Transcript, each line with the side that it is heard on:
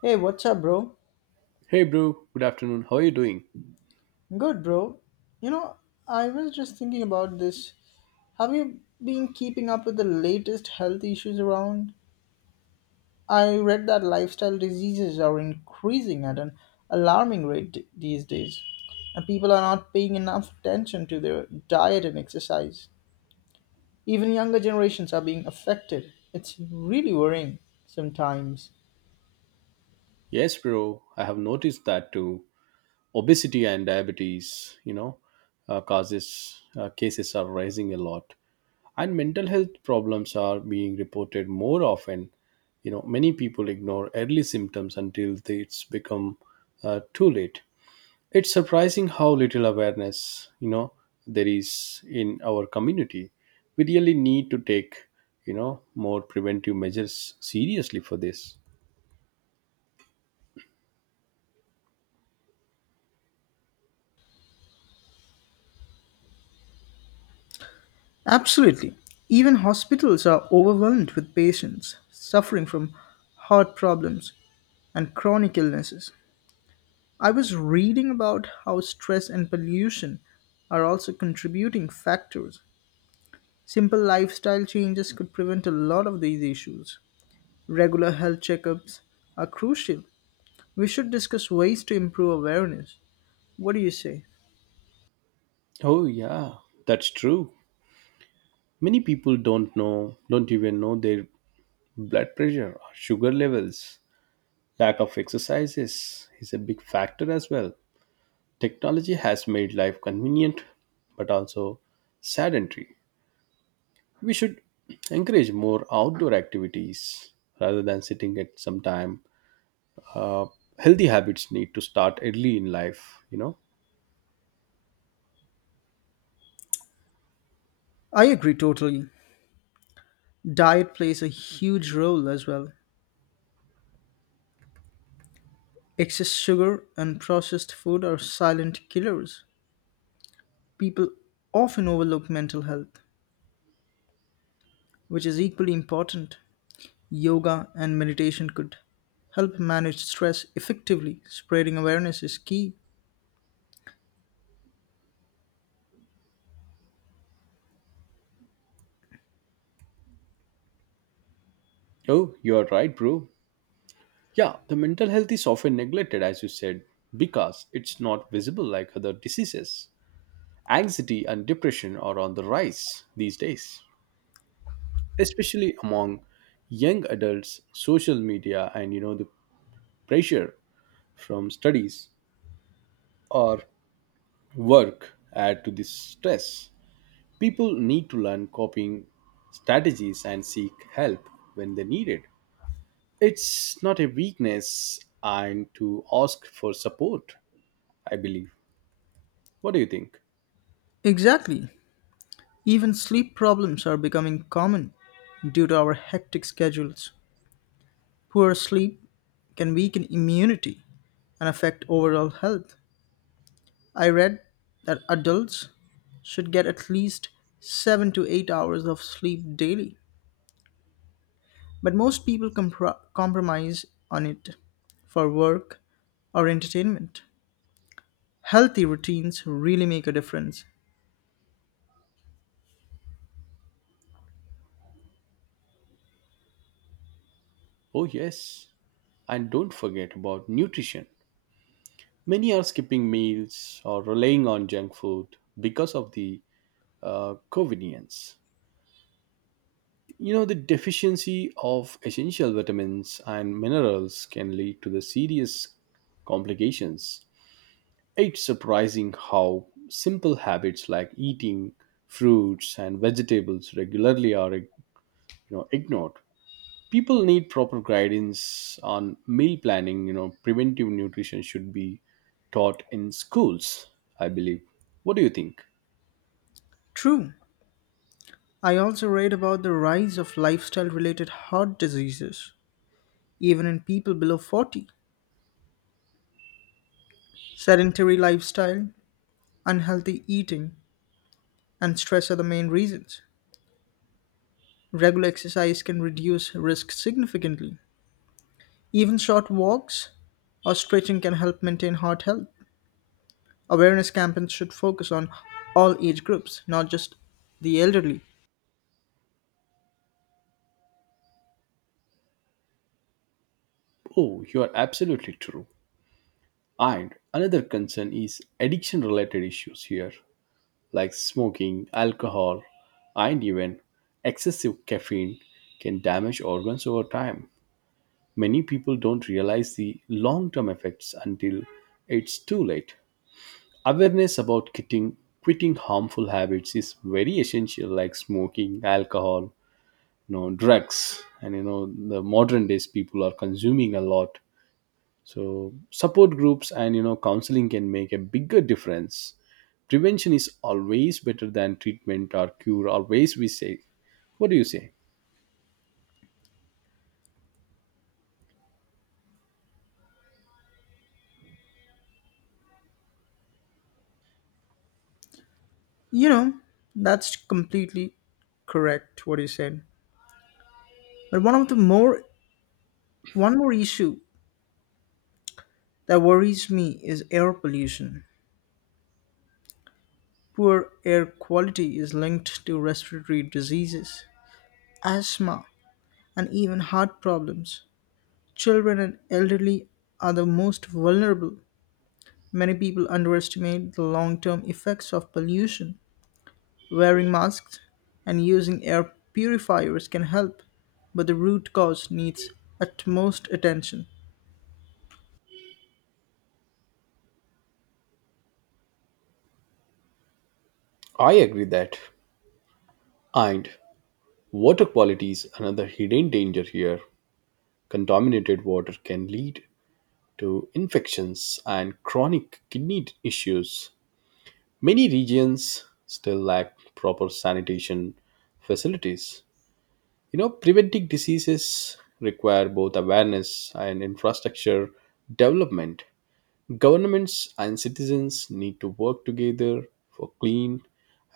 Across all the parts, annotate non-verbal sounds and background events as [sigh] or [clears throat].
left: Hey, what's up, bro?
right: Hey bro, good afternoon. How are you doing?
left: Good, bro. You know, I was just thinking about this. Have you been keeping up with the latest health issues around? I read that lifestyle diseases are increasing at an alarming rate these days, and people are not paying enough attention to their diet and exercise. Even younger generations are being affected. It's really worrying sometimes.
right: Yes, bro, I have noticed that too. Obesity and diabetes, you know, causes cases are rising a lot, and mental health problems are being reported more often. Many people ignore early symptoms until it's become too late. It's surprising how little awareness, you know, there is in our community. We really need to take, you know, more preventive measures seriously for this.
left: Absolutely. Even hospitals are overwhelmed with patients suffering from heart problems, and chronic illnesses. I was reading about how stress and pollution are also contributing factors. Simple lifestyle changes could prevent a lot of these issues. Regular health checkups are crucial. We should discuss ways to improve awareness. What do you say?
right: Oh, yeah, that's true. Many people don't know, Don't even know their blood pressure or sugar levels. Lack of exercises is a big factor as well. Technology has made life convenient but also sedentary. We should encourage more outdoor activities rather than sitting at some time. Uh, Healthy habits need to start early in life.
left: I agree totally. Diet plays a huge role as well. Excess sugar and processed food are silent killers. People often overlook mental health, which is equally important. Yoga and meditation could help manage stress effectively. Spreading awareness is key.
right: Oh, you are right, bro. Yeah, the mental health is often neglected, as you said, because it's not visible like other diseases. Anxiety and depression are on the rise these days, especially among young adults. Social media and the pressure from studies or work add to this stress. People need to learn coping strategies and seek help when they need it. It's not a weakness and to ask for support, I believe. What do you think?
left: Exactly. Even sleep problems are becoming common due to our hectic schedules. Poor sleep can weaken immunity and affect overall health. I read that adults should get at least 7 to 8 hours of sleep daily, but most people compromise on it for work or entertainment. Healthy routines really make a difference.
right: Oh, yes. And don't forget about nutrition. Many are skipping meals or relying on junk food because of the convenience. The deficiency of essential vitamins and minerals can lead to the serious complications. It's surprising how simple habits like eating fruits and vegetables regularly are ignored. People need proper guidance on meal planning. Preventive nutrition should be taught in schools, I believe. What do you think?
left: True, I also read about the rise of lifestyle related heart diseases, even in people below 40. Sedentary lifestyle, unhealthy eating, and stress are the main reasons. Regular exercise can reduce risk significantly. Even short walks or stretching can help maintain heart health. Awareness campaigns should focus on all age groups, not just the elderly.
right: Oh, you are absolutely true. And another concern is addiction related issues here, like smoking, alcohol, and even excessive caffeine can damage organs over time. Many people don't realize the long term effects until it's too late. Awareness about quitting harmful habits is very essential, like smoking, alcohol, drugs, and the modern days people are consuming a lot. So support groups and counseling can make a bigger difference. Prevention is always better than treatment or cure. Always we say. What do you say?
left: You know, that's completely correct what you said. But one more issue that worries me is air pollution. Poor air quality is linked to respiratory diseases, asthma, and even heart problems. Children and elderly are the most vulnerable. Many people underestimate the long-term effects of pollution. Wearing masks and using air purifiers can help, but the root cause needs utmost attention.
right: I agree that. And water quality is another hidden danger here. Contaminated water can lead to infections and chronic kidney issues. Many regions still lack proper sanitation facilities. Preventing diseases require both awareness and infrastructure development. Governments and citizens need to work together for clean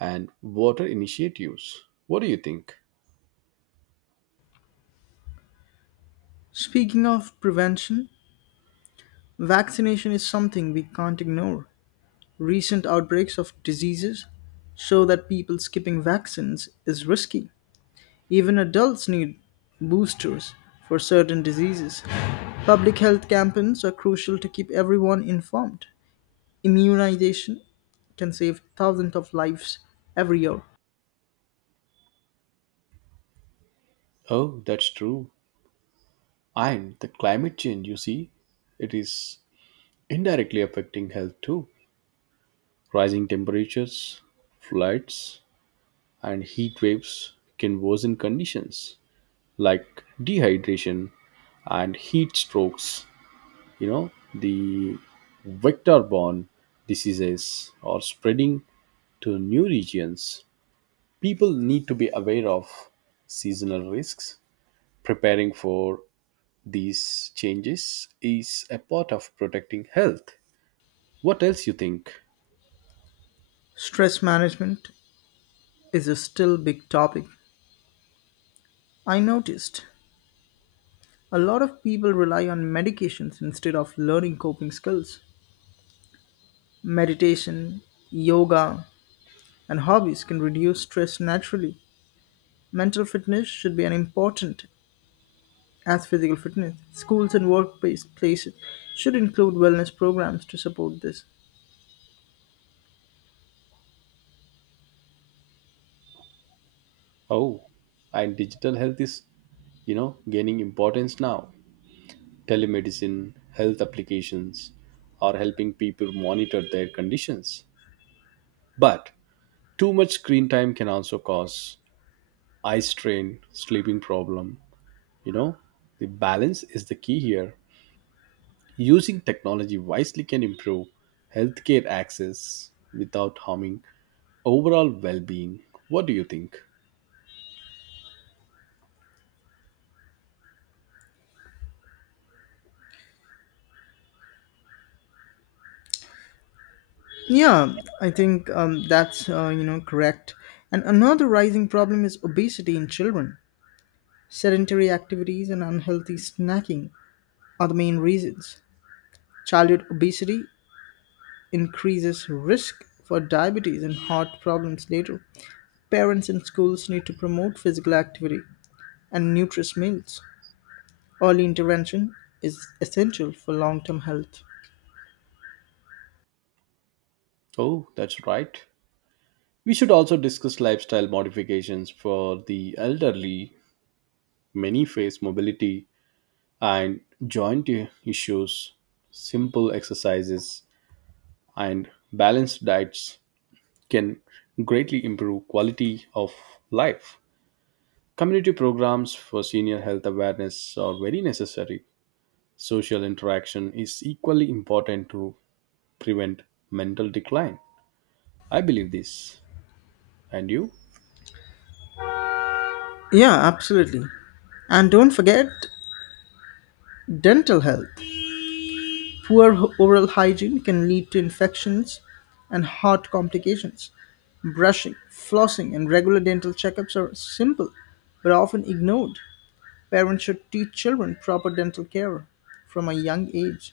right: and water initiatives. What do you think?
left: Speaking of prevention, vaccination is something we can't ignore. Recent outbreaks of diseases show that people skipping vaccines is risky. Even adults need boosters for certain diseases. Public health campaigns are crucial to keep everyone informed. Immunization can save thousands of lives every year.
right: Oh, that's true. And the climate change, you see, it is indirectly affecting health too. Rising temperatures, floods, and heat waves can worsen conditions like dehydration and heat strokes, the vector borne diseases are spreading to new regions. People need to be aware of seasonal risks. Preparing for these changes is a part of protecting health. What else you think?
left: Stress management is a still big topic. I noticed a lot of people rely on medications instead of learning coping skills. Meditation, yoga, and hobbies can reduce stress naturally. Mental fitness should be as important as physical fitness. Schools and workplace places should include wellness programs to support this.
right: Oh, and digital health is gaining importance now. Telemedicine, health applications are helping people monitor their conditions, but too much screen time can also cause eye strain, sleeping problem you know the balance is the key here. Using technology wisely can improve healthcare access without harming overall well-being. What do you think?
left: Yeah, I think that's correct. And another rising problem is obesity in children. Sedentary activities and unhealthy snacking are the main reasons. Childhood obesity increases risk for diabetes and heart problems later. Parents and schools need to promote physical activity and nutritious meals. Early intervention is essential for long term health.
right: Oh, that's right. We should also discuss lifestyle modifications for the elderly. Many face mobility and joint issues. Simple exercises and balanced diets can greatly improve quality of life. Community programs for senior health awareness are very necessary. Social interaction is equally important to prevent mental decline. I believe this. And you?
left: Yeah, absolutely. And don't forget dental health. Poor oral hygiene can lead to infections and heart complications. Brushing, flossing, and regular dental checkups are simple but often ignored. Parents should teach children proper dental care from a young age.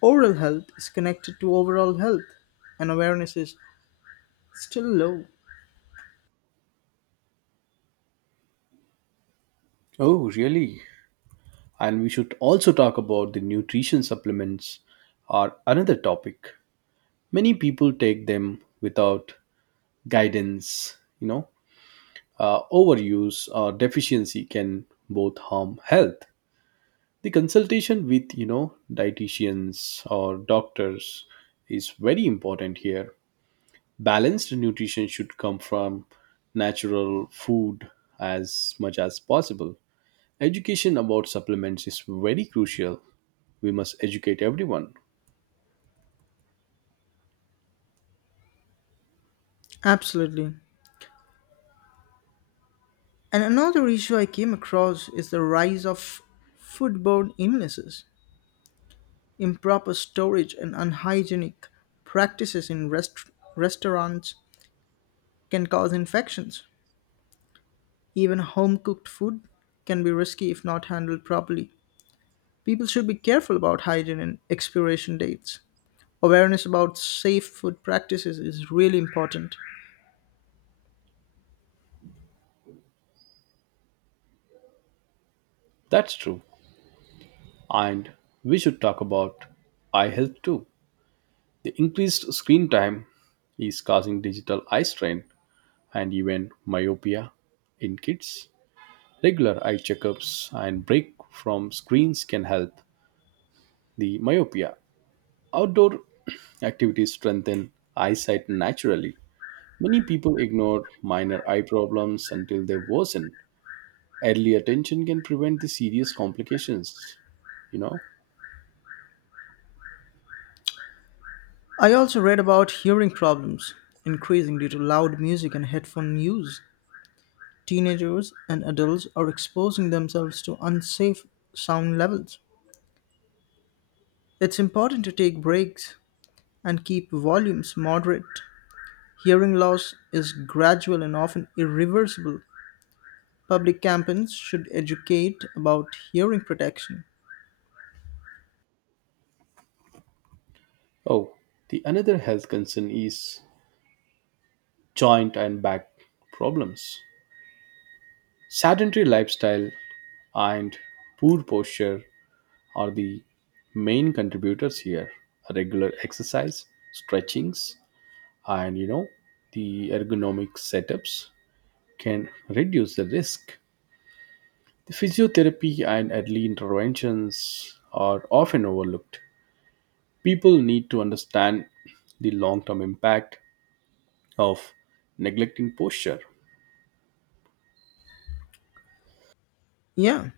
left: Oral health is connected to overall health, and awareness is still low.
right: Oh, really? And we should also talk about the nutrition supplements are another topic. Many people take them without guidance. Overuse or deficiency can both harm health. The consultation with, dietitians or doctors is very important here. Balanced nutrition should come from natural food as much as possible. Education about supplements is very crucial. We must educate everyone.
left: Absolutely. And another issue I came across is the rise of foodborne illnesses. Improper storage and unhygienic practices in restaurants can cause infections. Even home cooked food can be risky if not handled properly. People should be careful about hygiene and expiration dates. Awareness about safe food practices is really important.
right: That's true. And we should talk about eye health too. The increased screen time is causing digital eye strain and even myopia in kids. Regular eye checkups and break from screens can help the myopia. Outdoor [clears throat] activities strengthen eyesight naturally. Many people ignore minor eye problems until they worsen. Early attention can prevent the serious complications, you know.
left: I also read about hearing problems increasing due to loud music and headphone use. Teenagers and adults are exposing themselves to unsafe sound levels. It's important to take breaks and keep volumes moderate. Hearing loss is gradual and often irreversible. Public campaigns should educate about hearing protection.
right: Oh, the another health concern is joint and back problems. Sedentary lifestyle and poor posture are the main contributors here. Regular exercise, stretchings, and the ergonomic setups can reduce the risk. The physiotherapy and early interventions are often overlooked. People need to understand the long term impact of neglecting posture.
left: Yeah,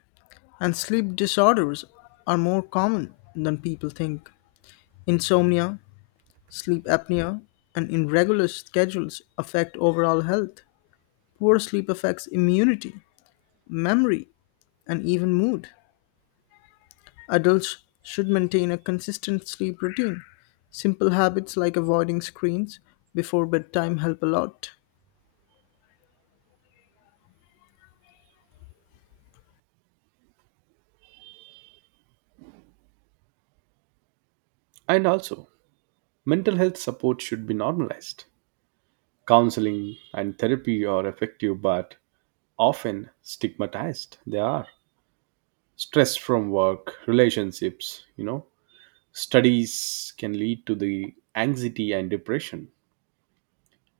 left: and sleep disorders are more common than people think. Insomnia, sleep apnea, and irregular schedules affect overall health. Poor sleep affects immunity, memory, and even mood. Adults should maintain a consistent sleep routine. Simple habits like avoiding screens before bedtime help a lot.
right: And also, mental health support should be normalized. Counseling and therapy are effective, but often stigmatized. They are stress from work, relationships, studies can lead to the anxiety and depression.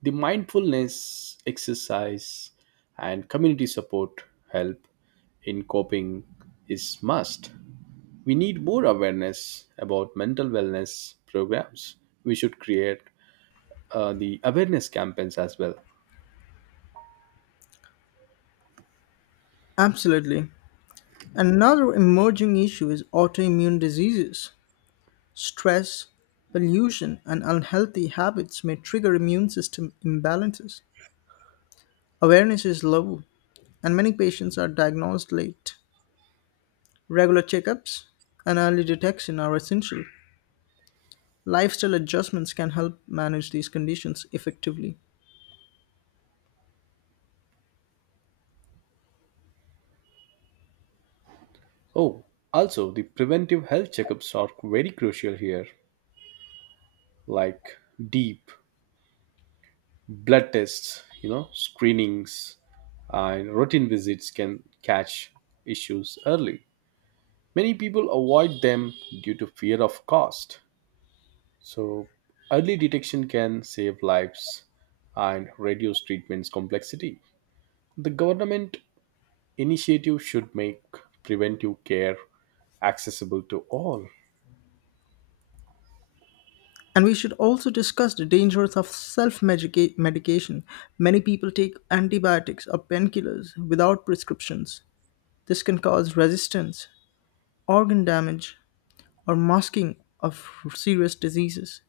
right: The mindfulness, exercise, and community support help in coping is must. We need more awareness about mental wellness programs. We should create the awareness campaigns as well.
left: Absolutely. Another emerging issue is autoimmune diseases. Stress, pollution, and unhealthy habits may trigger immune system imbalances. Awareness is low, and many patients are diagnosed late. Regular checkups and early detection are essential. Lifestyle adjustments can help manage these conditions effectively.
right: Oh, also, the preventive health checkups are very crucial here, like deep blood tests, screenings, and routine visits can catch issues early. Many people avoid them due to fear of cost. So, early detection can save lives and reduce treatment's complexity. The government initiative should make preventive care accessible to all.
left: And we should also discuss the dangers of self medication. Many people take antibiotics or painkillers without prescriptions. This can cause resistance, organ damage, or masking of serious diseases.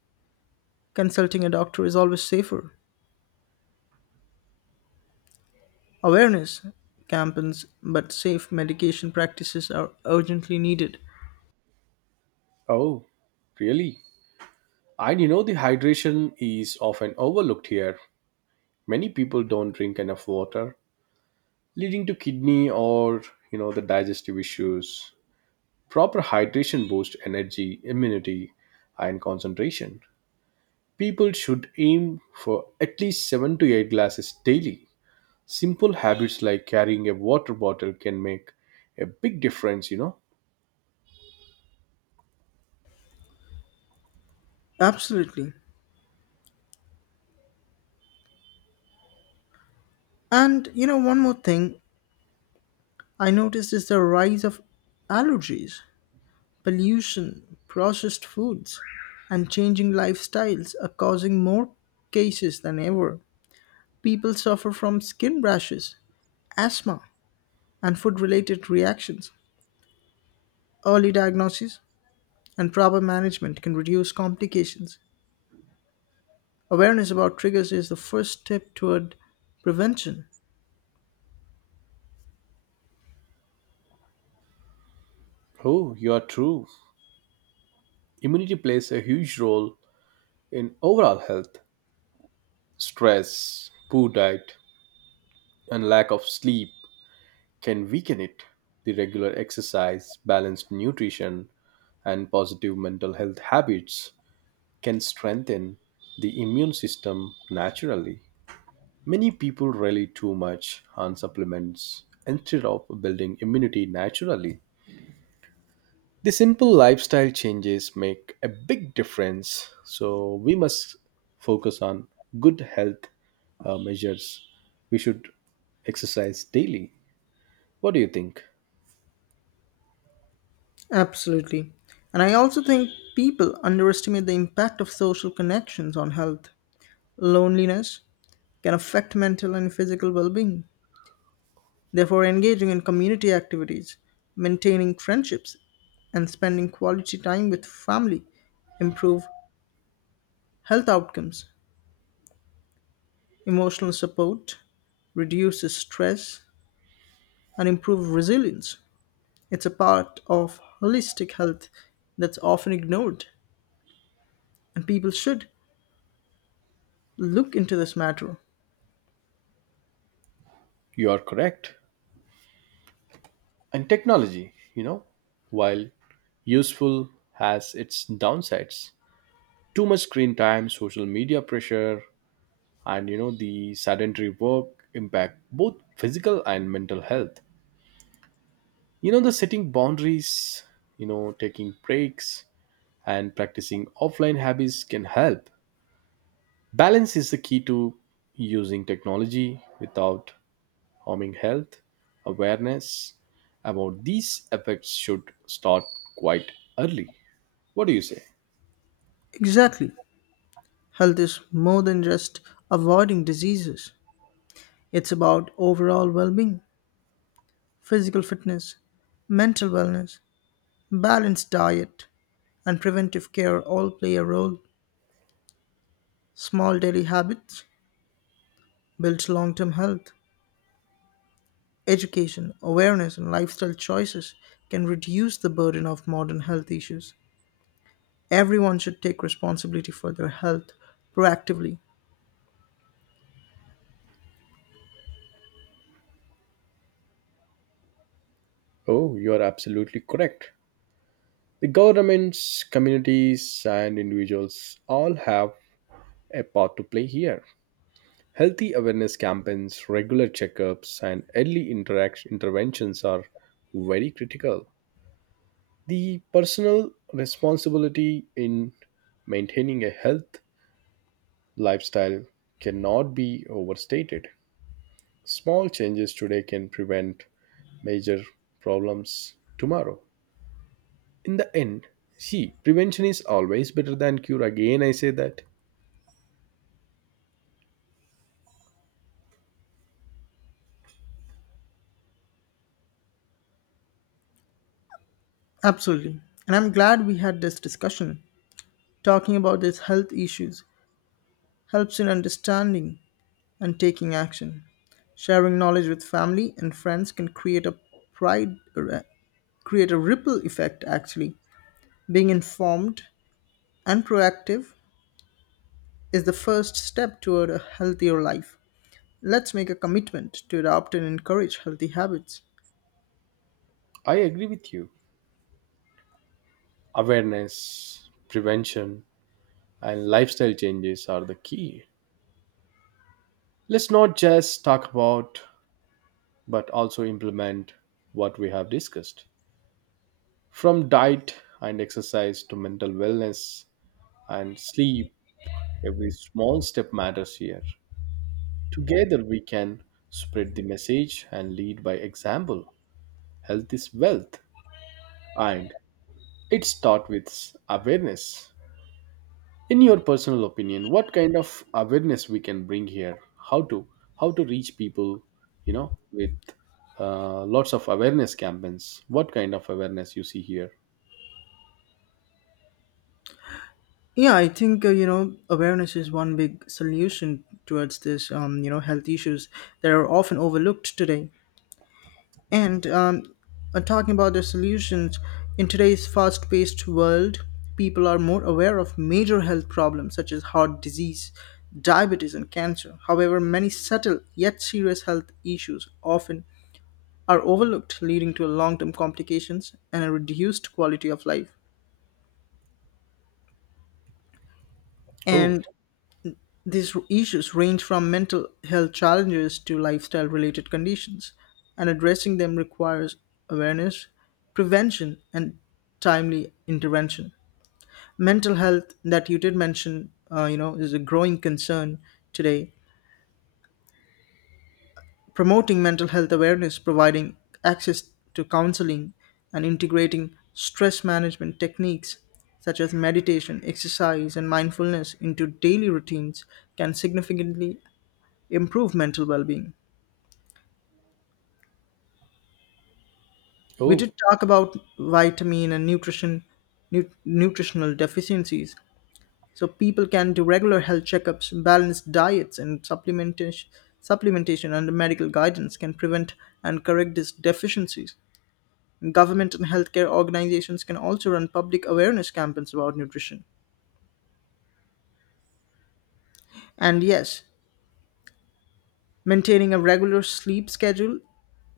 left: Consulting a doctor is always safer. Awareness campaigns, but safe medication practices are urgently needed.
right: Oh, really? And the hydration is often overlooked here. Many people don't drink enough water, leading to kidney or, the digestive issues. Proper hydration boosts energy, immunity, and concentration. People should aim for at least 7 to 8 glasses daily. Simple habits like carrying a water bottle can make a big difference.
left: Absolutely. And you know, one more thing I noticed is the rise of allergies. Pollution, processed foods, and changing lifestyles are causing more cases than ever. People suffer from skin rashes, asthma, and food related reactions. Early diagnosis and proper management can reduce complications. Awareness about triggers is the first step toward prevention.
right: Oh, you are true. Immunity plays a huge role in overall health. Stress, poor diet, and lack of sleep can weaken it. The regular exercise, balanced nutrition, and positive mental health habits can strengthen the immune system naturally. Many people rely too much on supplements instead of building immunity naturally. The simple lifestyle changes make a big difference, so we must focus on good health measures. We should exercise daily. What do you think?
left: Absolutely. And I also think people underestimate the impact of social connections on health. Loneliness can affect mental and physical well being. Therefore, engaging in community activities, maintaining friendships, and spending quality time with family improve health outcomes. Emotional support reduces stress and improve resilience. It's a part of holistic health that's often ignored, and people should look into this matter.
right: You are correct. And technology, while useful, has its downsides. Too much screen time, social media pressure, and the sedentary work impact both physical and mental health. The setting boundaries, taking breaks, and practicing offline habits can help. Balance is the key to using technology without harming health. Awareness about these effects should start quite early. What do you say?
left: Exactly. Health is more than just avoiding diseases. It's about overall well being, physical fitness, mental wellness, balanced diet and preventive care all play a role. Small daily habits build long term health. Education, awareness, and lifestyle choices can reduce the burden of modern health issues. Everyone should take responsibility for their health proactively.
right: Oh, you are absolutely correct. The governments, communities, and individuals all have a part to play here. Healthy awareness campaigns, regular checkups, and early interventions are very critical. The personal responsibility in maintaining a health lifestyle cannot be overstated. Small changes today can prevent major problems tomorrow. In the end, see, prevention is always better than cure. Again, I say that.
left: Absolutely. And I'm glad we had this discussion. Talking about these health issues helps in understanding and taking action. Sharing knowledge with family and friends can pride, uh, create a ripple effect actually. Being informed and proactive is the first step toward a healthier life. Let's make a commitment to adopt and encourage healthy habits.
right: I agree with you. Awareness, prevention, and lifestyle changes are the key. Let's not just talk about, but also implement what we have discussed. From diet and exercise to mental wellness and sleep, every small step matters here. Together we can spread the message and lead by example. Health is wealth and it starts with awareness. In your personal opinion, what kind of awareness we can bring here? How to how to reach people, with lots of awareness campaigns. What kind of awareness you see here?
left: Yeah, I think awareness is one big solution towards this health issues that are often overlooked today. And talking about the solutions, in today's fast paced world, people are more aware of major health problems such as heart disease, diabetes, and cancer. However, many subtle yet serious health issues often are overlooked, leading to long term complications and a reduced quality of life.
right: Oh,
left: And these issues range from mental health challenges to lifestyle related conditions, and addressing them requires awareness, prevention, and timely intervention. Mental health that you did mention, is a growing concern today. Promoting mental health awareness, providing access to counseling, and integrating stress management techniques such as meditation, exercise, and mindfulness into daily routines can significantly improve mental well-being. We
right: oh,
left: did talk about vitamin and nutritional deficiencies, so people can do regular health checkups, balanced diets, and supplementation under medical guidance can prevent and correct these deficiencies. Government and healthcare organizations can also run public awareness campaigns about nutrition. And yes, maintaining a regular sleep schedule,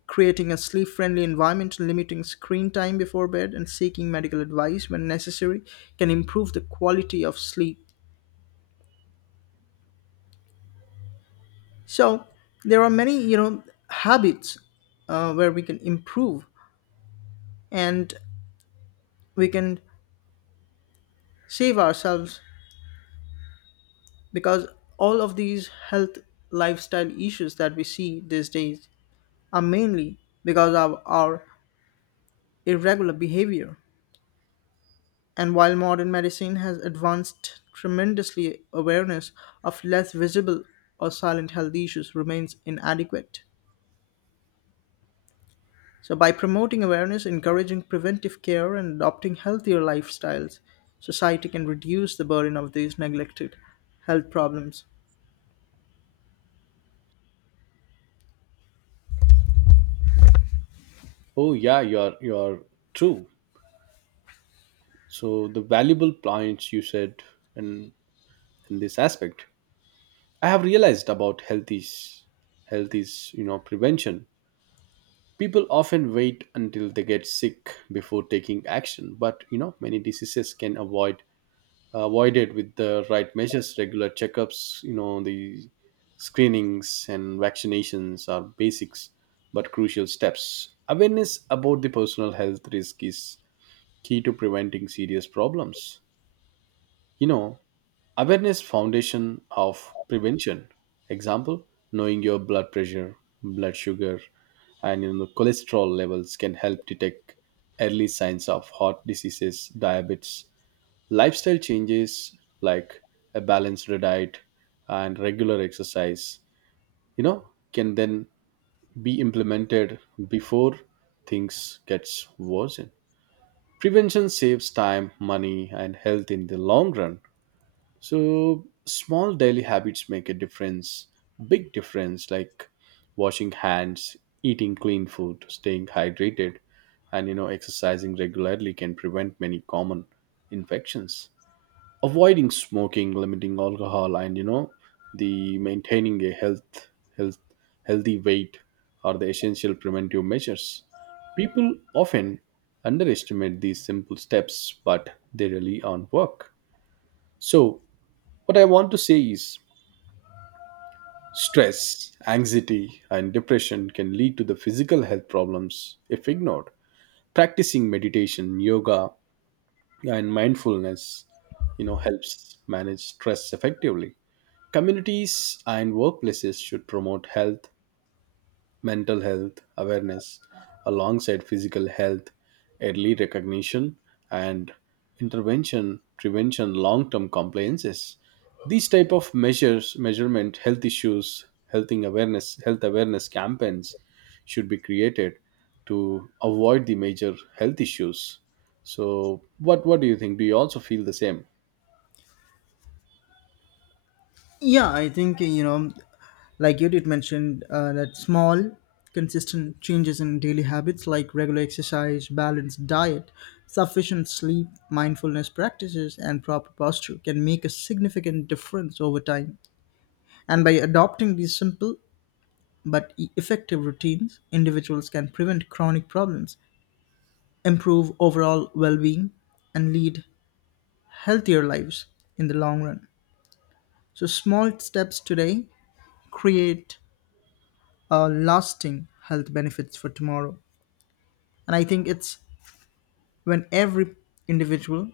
left: creating a sleep friendly environment, limiting screen time before bed, and seeking medical advice when necessary can improve the quality of sleep. So, there are many, habits where we can improve and we can save ourselves because all of these health lifestyle issues that we see these days are mainly because of our irregular behavior. And while modern medicine has advanced tremendously, awareness of less visible or silent health issues remains inadequate. So, by promoting awareness, encouraging preventive care, and adopting healthier lifestyles, society can reduce the burden of these neglected health problems.
right: oh, yeah, you're true. So the valuable points you said in in this aspect. I have realized about health is prevention. People often wait until they get sick before taking action, but many diseases can avoided with the right measures, regular checkups, the screenings and vaccinations are basics but crucial steps. Awareness about the personal health risk is key to preventing serious problems. You know, awareness foundation of prevention example knowing your blood pressure, blood sugar, and cholesterol levels can help detect early signs of heart diseases, diabetes. Lifestyle changes like a balanced diet and regular exercise, you know can then be implemented before things gets worse. Prevention saves time, money, and health in the long run. So small daily habits make a difference, big difference, like washing hands, eating clean food, staying hydrated, and exercising regularly can prevent many common infections. Avoiding smoking, limiting alcohol, and the maintaining a health healthy weight are the essential preventive measures. People often underestimate these simple steps but they really on work. So what I want to say is stress, anxiety, and depression can lead to the physical health problems if ignored. Practicing meditation, yoga, and mindfulness, helps manage stress effectively. Communities and workplaces should promote health mental health awareness alongside physical health, early recognition, and intervention prevention long-term compliances. These type of measures, measurement, health issues, health awareness campaigns should be created to avoid the major health issues. So, what do you think? Do you also feel the same?
left: Yeah, I think like you did mention that small, consistent changes in daily habits like regular exercise, balanced diet, sufficient sleep, mindfulness practices, and proper posture can make a significant difference over time. And by adopting these simple but effective routines, individuals can prevent chronic problems, improve overall well-being, and lead healthier lives in the long run. So small steps today create lasting health benefits for tomorrow. And I think it's when every individual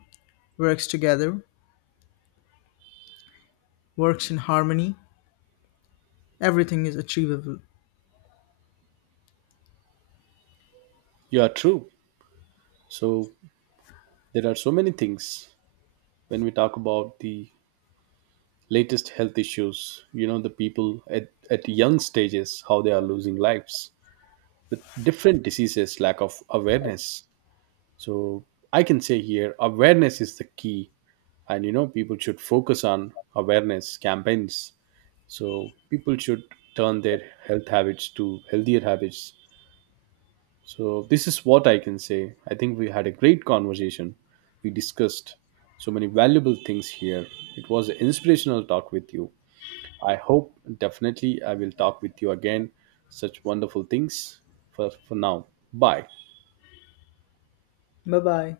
left: works together, works in harmony, everything is achievable.
right: You are true. So there are so many things when we talk about the latest health issues, the people at young stages how they are losing lives with different diseases, lack of awareness. So I can say here awareness is the key, and people should focus on awareness campaigns. So people should turn their health habits to healthier habits. So this is what I can say. I think we had a great conversation. We discussed so many valuable things here. It was an inspirational talk with you. I hope definitely I will talk with you again. Such wonderful things. For now, bye.
left: Bye bye.